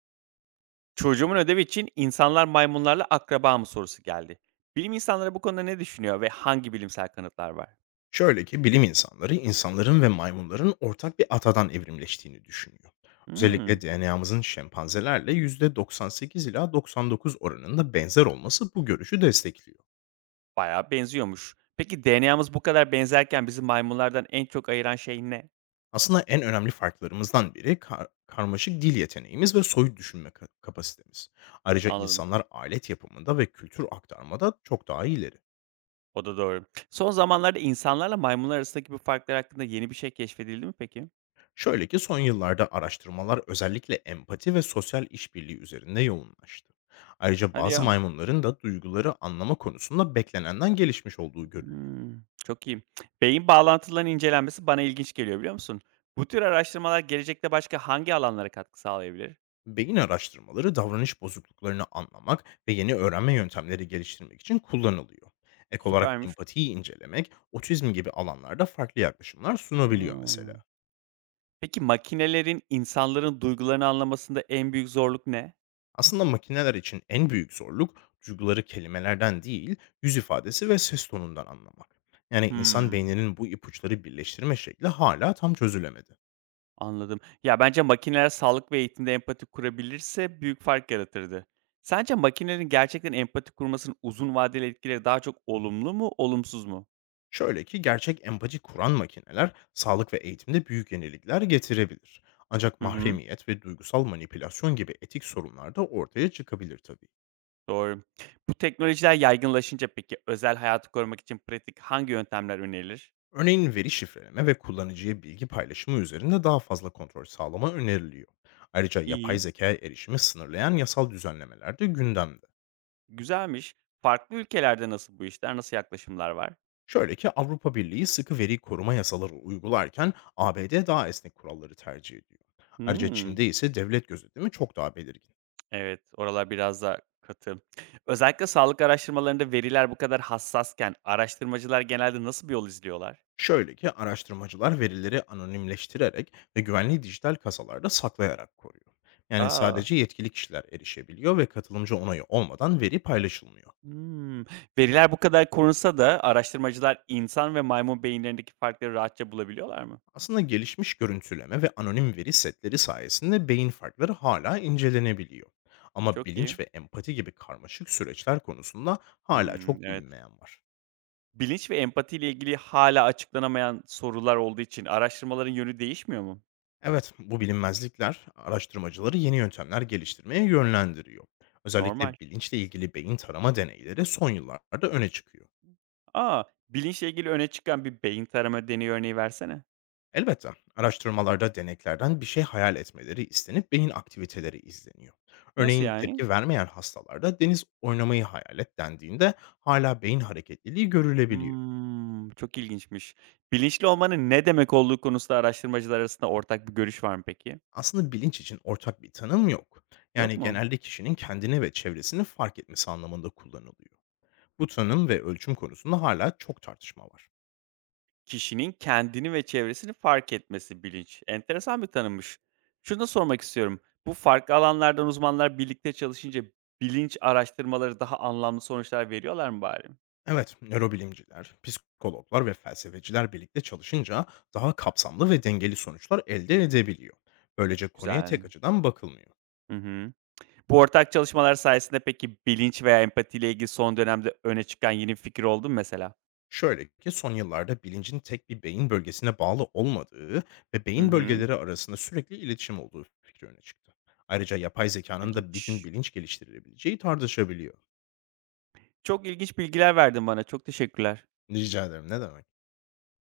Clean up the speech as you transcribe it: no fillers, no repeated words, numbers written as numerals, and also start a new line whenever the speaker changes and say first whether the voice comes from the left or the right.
right: Çocuğumun ödevi için insanlar maymunlarla akraba mı sorusu geldi. Bilim insanları bu konuda ne düşünüyor ve hangi bilimsel kanıtlar var?
left: Şöyle ki bilim insanları insanların ve maymunların ortak bir atadan evrimleştiğini düşünüyor.
right: Hmm,
left: Özellikle DNA'mızın şempanzelerle %98 ila 99 oranında benzer olması bu görüşü destekliyor.
right: bayağı benziyormuş. Peki DNA'mız bu kadar benzerken bizi maymunlardan en çok ayıran şey ne?
left: Aslında en önemli farklarımızdan biri karmaşık dil yeteneğimiz ve soyut düşünme kapasitemiz. Ayrıca
right: Anladım.
left: insanlar alet yapımında ve kültür aktarmada çok daha ileri.
right: O da doğru. Son zamanlarda insanlarla maymunlar arasındaki bu farklar hakkında yeni bir şey keşfedildi mi peki?
left: Şöyle ki son yıllarda araştırmalar özellikle empati ve sosyal işbirliği üzerinde yoğunlaştı. Ayrıca
right: Hadi
left: bazı
right: ya.
left: maymunların da duyguları anlama konusunda beklenenden gelişmiş olduğu görülüyor.
right: Hmm, çok iyi. Beyin bağlantılarının incelenmesi bana ilginç geliyor biliyor musun? Bu tür araştırmalar gelecekte başka hangi alanlara katkı sağlayabilir?
left: Beyin araştırmaları davranış bozukluklarını anlamak ve yeni öğrenme yöntemleri geliştirmek için kullanılıyor. Ek olarak
right: Süpermiş.
left: empatiyi incelemek, otizm gibi alanlarda farklı yaklaşımlar sunabiliyor mesela.
right: Hmm. Peki makinelerin insanların duygularını anlamasında en büyük zorluk ne?
left: Aslında makineler için en büyük zorluk duyguları kelimelerden değil, yüz ifadesi ve ses tonundan anlamak. Yani insan
right: Hımm,
left: beyninin bu ipuçları birleştirme şekli hala tam çözülemedi.
right: anladım. Ya, bence makineler sağlık ve eğitimde empati kurabilirse büyük fark yaratırdı. Sence makinelerin gerçekten empati kurmasının uzun vadeli etkileri daha çok olumlu mu, olumsuz mu?
left: Şöyle ki gerçek empati kuran makineler sağlık ve eğitimde büyük yenilikler getirebilir. Ancak
right: Hı hı,
left: mahremiyet ve duygusal manipülasyon gibi etik sorunlar da ortaya çıkabilir tabii.
right: doğru. Bu teknolojiler yaygınlaşınca peki özel hayatı korumak için pratik hangi yöntemler önerilir?
left: Örneğin veri şifreleme ve kullanıcıya bilgi paylaşımı üzerinde daha fazla kontrol sağlama öneriliyor. Ayrıca yapay
right: İyi,
left: zekaya erişimi sınırlayan yasal düzenlemeler de gündemde.
right: güzelmiş. Farklı ülkelerde nasıl bu işler, nasıl yaklaşımlar var?
left: Şöyle ki Avrupa Birliği sıkı veri koruma yasaları uygularken ABD daha esnek kuralları tercih ediyor. Ayrıca
right: Hımm.
left: Çin'de ise devlet gözetimi çok daha belirgin.
right: Evet, oralar biraz daha katı. Özellikle sağlık araştırmalarında veriler bu kadar hassasken araştırmacılar genelde nasıl bir yol izliyorlar?
left: Şöyle ki araştırmacılar verileri anonimleştirerek ve güvenli dijital kasalarda saklayarak koruyor. Yani
right: A!
left: sadece yetkili kişiler erişebiliyor ve katılımcı onayı olmadan veri paylaşılmıyor.
right: Hımm. Veriler bu kadar korunsa da araştırmacılar insan ve maymun beyinlerindeki farkları rahatça bulabiliyorlar mı?
left: Aslında gelişmiş görüntüleme ve anonim veri setleri sayesinde beyin farkları hala incelenebiliyor. Ama
right: Çok iyi.
left: bilinç ve empati gibi karmaşık süreçler konusunda hala
right: Hımm,
left: çok
right: evet.
left: bilinmeyen var.
right: Bilinç ve empati ile ilgili hala açıklanamayan sorular olduğu için araştırmaların yönü değişmiyor mu?
left: Evet, bu bilinmezlikler araştırmacıları yeni yöntemler geliştirmeye yönlendiriyor.
right: Normal.
left: Özellikle bilinçle ilgili beyin tarama deneyleri son yıllarda öne çıkıyor.
right: A! Bilinçle ilgili öne çıkan bir beyin tarama deneyi örneği versene.
left: Elbette araştırmalarda deneklerden bir şey hayal etmeleri istenip beyin aktiviteleri izleniyor.
right: Nasıl
left: Örneğin
right: yani?
left: tepki vermeyen hastalarda deniz oynamayı hayal et dendiğinde hala beyin hareketliliği görülebiliyor.
right: Hımm, çok ilginçmiş. Bilinçli olmanın ne demek olduğu konusunda araştırmacılar arasında ortak bir görüş var mı peki?
left: Aslında bilinç için ortak bir tanım yok.
right: Yok
left: Yani
right: mu?
left: genelde kişinin kendini ve çevresini fark etmesi anlamında kullanılıyor. Bu tanım ve ölçüm konusunda hala çok tartışma var.
right: Kişinin kendini ve çevresini fark etmesi bilinç. Enteresan bir tanımmış. Şunu da sormak istiyorum. Bu farklı alanlardan uzmanlar birlikte çalışınca bilinç araştırmaları daha anlamlı sonuçlar veriyorlar mı bari?
left: Evet, nörobilimciler, psikologlar ve felsefeciler birlikte çalışınca daha kapsamlı ve dengeli sonuçlar elde edebiliyor. Böylece konuya
right: Güzel.
left: tek açıdan bakılmıyor.
right: Hı hı. Bu ortak çalışmalar sayesinde peki bilinç veya empatiyle ilgili son dönemde öne çıkan yeni bir fikir oldu mu mesela?
left: Şöyle ki son yıllarda bilincin tek bir beyin bölgesine bağlı olmadığı ve
right: Hı
left: beyin
right: hı.
left: bölgeleri arasında sürekli iletişim olduğu fikri öne çıktı. Ayrıca yapay zekanın da bir gün
right: İlginç.
left: bilinç geliştirilebileceği tartışabiliyor.
right: Çok ilginç bilgiler verdin bana. Çok teşekkürler.
left: Rica ederim, ne demek?